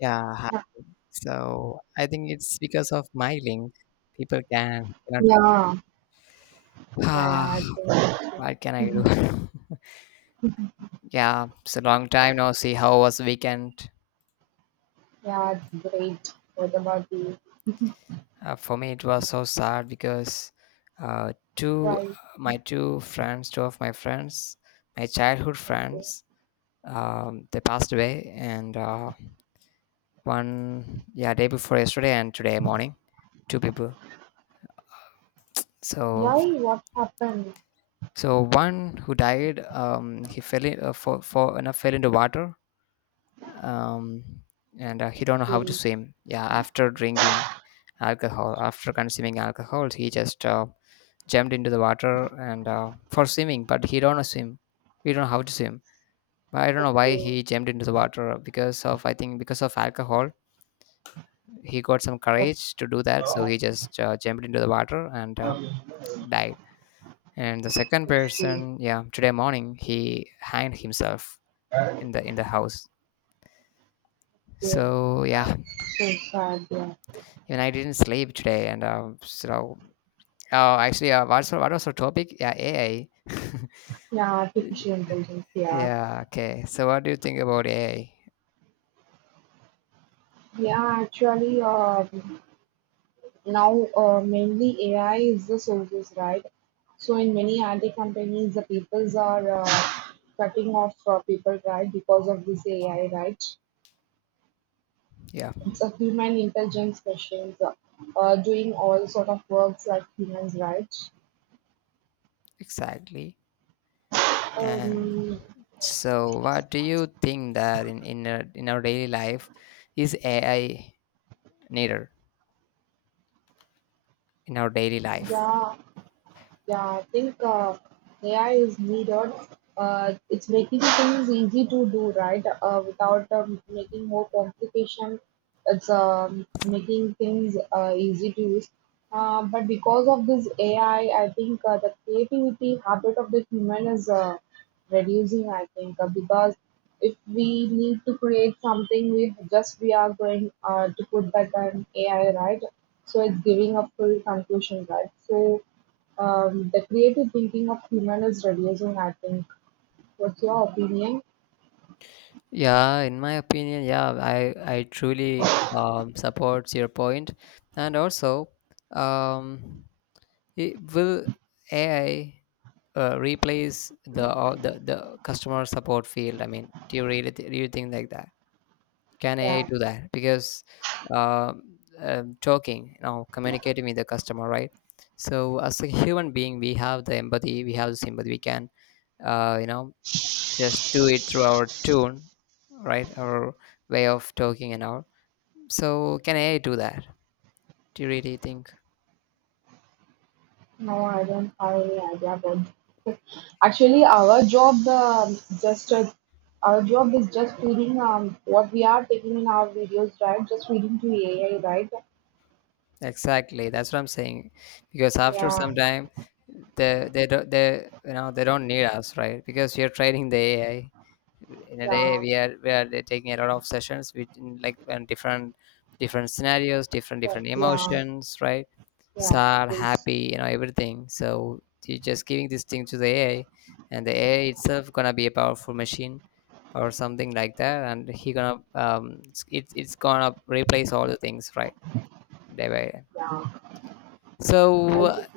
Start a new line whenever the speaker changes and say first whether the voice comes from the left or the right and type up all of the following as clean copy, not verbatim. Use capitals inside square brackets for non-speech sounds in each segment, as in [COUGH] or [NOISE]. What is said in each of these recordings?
left: Yeah, hi.
right: Yeah,
left: So I think it's because of my link. People can,
right: yeah,
left: [SIGHS] ah,
right: yeah, I think
left: what can I do? [LAUGHS] Yeah, it's a long time now. See how was weekend?
right: yeah, it's great. What about you?
left: For me, it was so sad because uh, two,
right: Why?
left: my two friends, two of my friends, my childhood friends, they passed away, and one, yeah, day before yesterday and today morning, two people. So
right: Why? What happened
left: So one who died, he fell in for and fell into water, um, and he don't know how to
right: to
left: swim. Yeah, after drinking alcohol, after consuming alcohol, he just jumped into the water and for swimming, but he don't know swim. We don't know how to swim. But I don't
right: the
left: know why
right: game?
left: he jumped into the water because of I think because of alcohol, he got some
right: What
left: courage to do that. So he just jumped into the water and died. And the
right: is
left: second
right: the
left: person, yeah, today morning he hanged himself in the house,
right: game?
left: so yeah,
right: So sad, yeah.
left: even I didn't sleep today and so oh actually what was our topic, yeah, AI. [LAUGHS]
right: Yeah, artificial intelligence, yeah.
left: Yeah, okay, so what do you think about AI?
right: Yeah, actually, now mainly AI is the sources, right? So in many IT companies, the peoples are cutting off people, right, because of this AI, right?
left: Yeah,
right: It's a human intelligence questions, doing all sort of works like humans, right?
left: exactly. And
right: Um,
left: so what do you think that in our daily life, is AI needed in our daily life?
right: yeah, Yeah, I think AI is needed. It's making things easy to do, right? Without making more complication, it's making things easy to use. But because of this AI, I think the creativity habit of the human is reducing. I think because if we need to create something, we are going to put that on AI, right? So it's giving a full conclusion, right? So the creative thinking of human is reducing, I think. What's your opinion?
left: Yeah, in my opinion, yeah, I truly supports your point. And also um will AI replace the customer support field? I mean, do you really do you think like that? Can AI
right: Yeah.
left: do that? Because um, talking, you know, communicating with the customer, right? So as a human being, we have the empathy, we have the sympathy. We can, you know, just do it through our tune, right? Our way of talking and all. So can AI do that? Do you really think?
right: No, I don't have any idea about. Actually, our job, just our job is just feeding what we are taking in our videos, right? Just feeding to AI, right?
left: Exactly, that's what I'm saying. Because after
right: Yeah,
left: some time, they don't they you know they don't need us, right? Because we are training the AI. In a
right: yeah,
left: day, we are taking a lot of sessions with in, like and different different scenarios, different
right: yeah,
left: different
right: yeah.
left: emotions, right?
right: yeah,
left: Sad,
right: This,
left: happy, you know, everything. So you're just giving this thing to the AI, and the AI itself gonna be a powerful machine or something like that, and he gonna it's gonna replace all the things, right? Day by day.
right: yeah. I
left: So
right: just,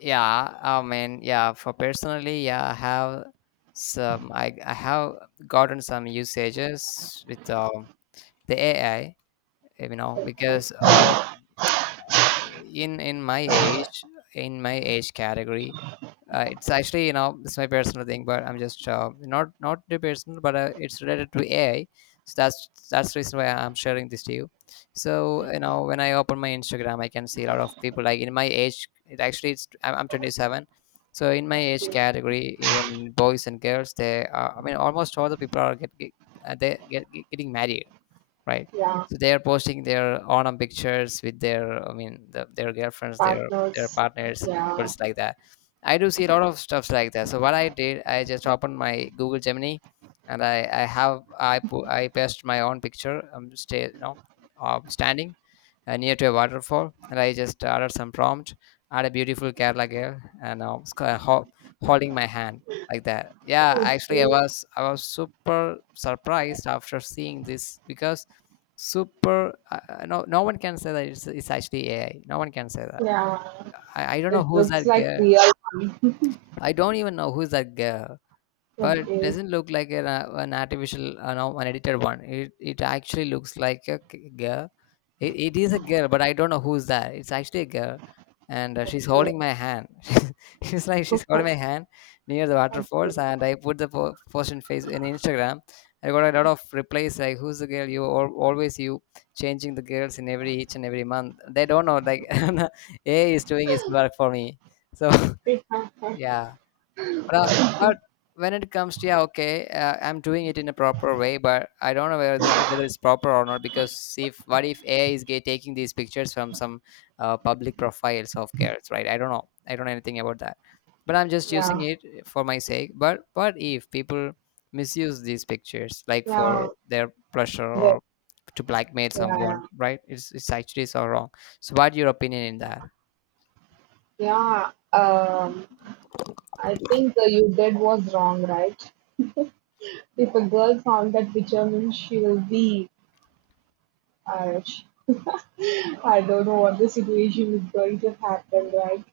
left: yeah, I mean, yeah, for personally, yeah, I have some I have gotten some usages with the AI, you know,
right: okay,
left: because in in my age in my age category, it's actually, you know, it's my personal thing, but I'm just not the personal, but it's related to AI. So that's the reason why I'm sharing this to you. So you know, when I open my Instagram, I can see a lot of people like in my age. It actually it's I'm 27, so in my age category, even boys and girls, they are, I mean almost all the people are getting married, right?
right: yeah.
left: So they are posting their autumn pictures with their, I mean, the, their girlfriends, their
right: Partners,
left: partners, and
right: yeah.
left: couples like that. I do see a lot of stuffs like that. So what I did, I just opened my Google Gemini, and I pasted my own picture. You know, standing near to a waterfall, and I just added some prompt. Add a beautiful Kerala girl, and holding my hand like that. Yeah, actually i
right: Okay,
left: was i was super surprised after seeing this because super no one can say that it's actually AI, no one can say that.
right: yeah.
left: I don't
right: It
left: know who's
right: looks
left: that
right: like
left: girl,
right: real.
left: I don't even know who's that girl, but it
right: [LAUGHS] Okay.
left: doesn't look like an artificial, no, an edited one. It actually looks like a girl. It is a girl, but I don't know who's that. It's actually a girl, and she's
right: okay
left: holding my hand. [LAUGHS] She's holding
right: okay.
left: my hand near the waterfalls, and I put the post in face in Instagram. I got a lot of replies like, "Who's the girl? Always you changing the girls in every each and every month." They don't know like [LAUGHS] AI is doing its work for me. So
right: Okay. [LAUGHS]
left: [LAUGHS] yeah. But uh, but when it comes to, yeah, okay, I'm doing it in a proper way, but I don't know whether it's proper or not because if what if AI is taking these pictures from some public profiles of girls, right? I don't know. I don't know anything about that. But I'm just using
right: yeah
left: it for my sake. But what if people misuse these pictures like for
right: yeah
left: their pleasure
right: but
left: or to blackmail
right: yeah
left: someone, right? It's actually so wrong. So what's your opinion in that?
right: yeah I think you did was wrong, right? If a girl found that picture means she will be Irish. [LAUGHS] I don't know what the situation is going to happen, right?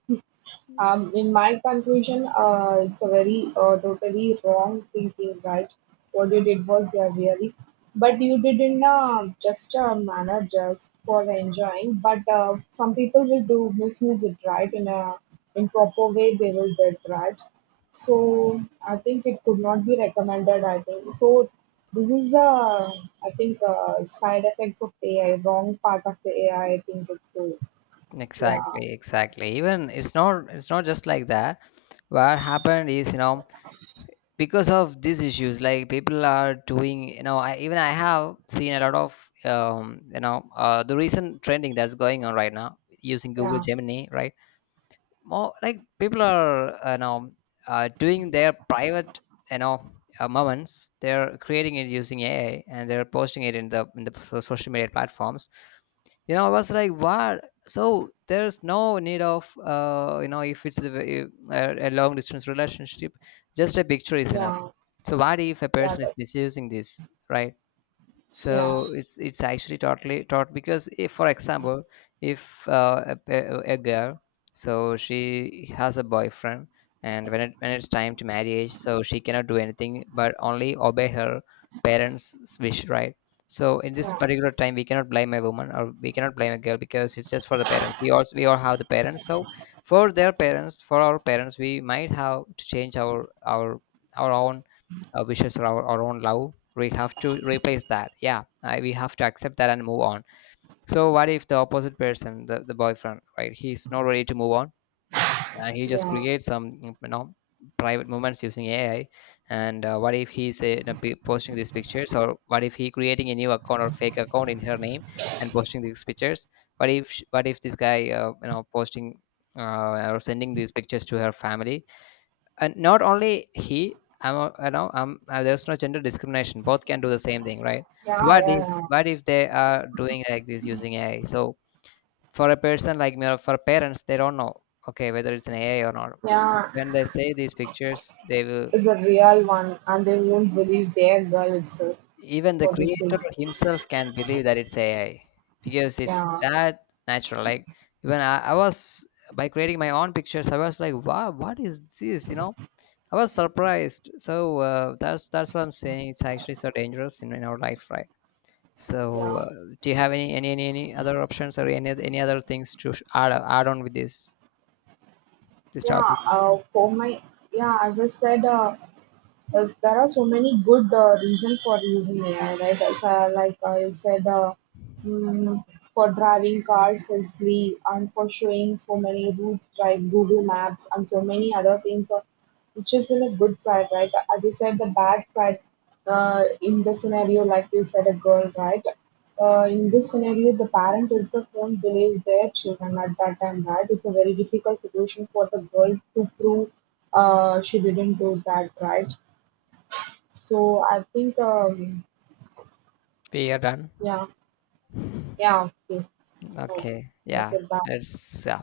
right: In my conclusion, it's a very totally wrong thinking, right? What you did was yeah, really, but you did in just a manner just for enjoying. But some people will do misuse it, right? In a improper way, they will do it, right? So I think it could not be recommended. I think so. This is I think side effects of AI, wrong part of the AI. I think it's so. Yeah,
left: Exactly, exactly. Even it's not just like that. What happened is, you know, because of these issues, like people are doing, you know, I even I have seen a lot of you know, the recent trending that's going on right now using Google
right: yeah,
left: Gemini, right? More like people are you know, doing their private, you know, moments they're creating it using AI, and they're posting it in the social media platforms. You know, I was like what. So there's no need of you know, if it's a long distance relationship, just a picture is enough.
right: yeah,
left: So what if a
right: yeah.
left: person is misusing this, right?
right: Yeah,
left: So it's actually totally taught because if for example if a girl, so she has a boyfriend, and when it's time to marriage, so she cannot do anything but only obey her parents wish, right? So in this
right: yeah,
left: particular time we cannot blame a woman or we cannot blame a girl because it's just for the parents. We also we all have the parents, so for their parents, for our parents, we might have to change our own wishes or our own love. We have to replace that. Yeah, we have to accept that and move on. So what if the opposite person, the boyfriend, right, he's not ready to move on, and he just
right: yeah,
left: creates some, you know, private moments using AI, and what if he's you know, posting these pictures, or what if he creating a new account or fake account in her name and posting these pictures. What if this guy you know posting or sending these pictures to her family. And not only he, you know, I'm there's no gender discrimination, both can do the same thing, right? So
right: yeah, yeah, yeah.
left: what if they are doing like this using AI. So for a person like me or for parents, they don't know okay whether it's an AI or not.
right: Yeah,
left: When they say these pictures, they will,
right: is a real one, and they won't believe their girl itself
left: even the
right: for the sake.
left: creator himself can believe that it's AI because it's
right: Yeah,
left: that natural. Like, even I was, by creating my own pictures, I was like wow what is this, you know. I was surprised. So that's what I'm saying. It's actually so dangerous in our life, right? So
right: yeah,
left: do you have any other options or any other things to add add on with this
right: yeah.
left: topic?
right: For my yeah, as I said, uh, yes, there are so many good reasons for using AI, right? As, like I said, mm, for driving cars safely and for showing so many routes like Google Maps and so many other things, which is in a good side, right? As you said, the bad side in the scenario, like you said, a girl, right? In this scenario, the parent itself won't believe their children at that time, right? It's a very difficult situation for the girl to prove she didn't do that, right? So I think,
left: We are done.
right: yeah,
left: [LAUGHS]
right: yeah, okay. Oh,
left: Okay. Yeah.
right: okay, bye.
left: That's yeah.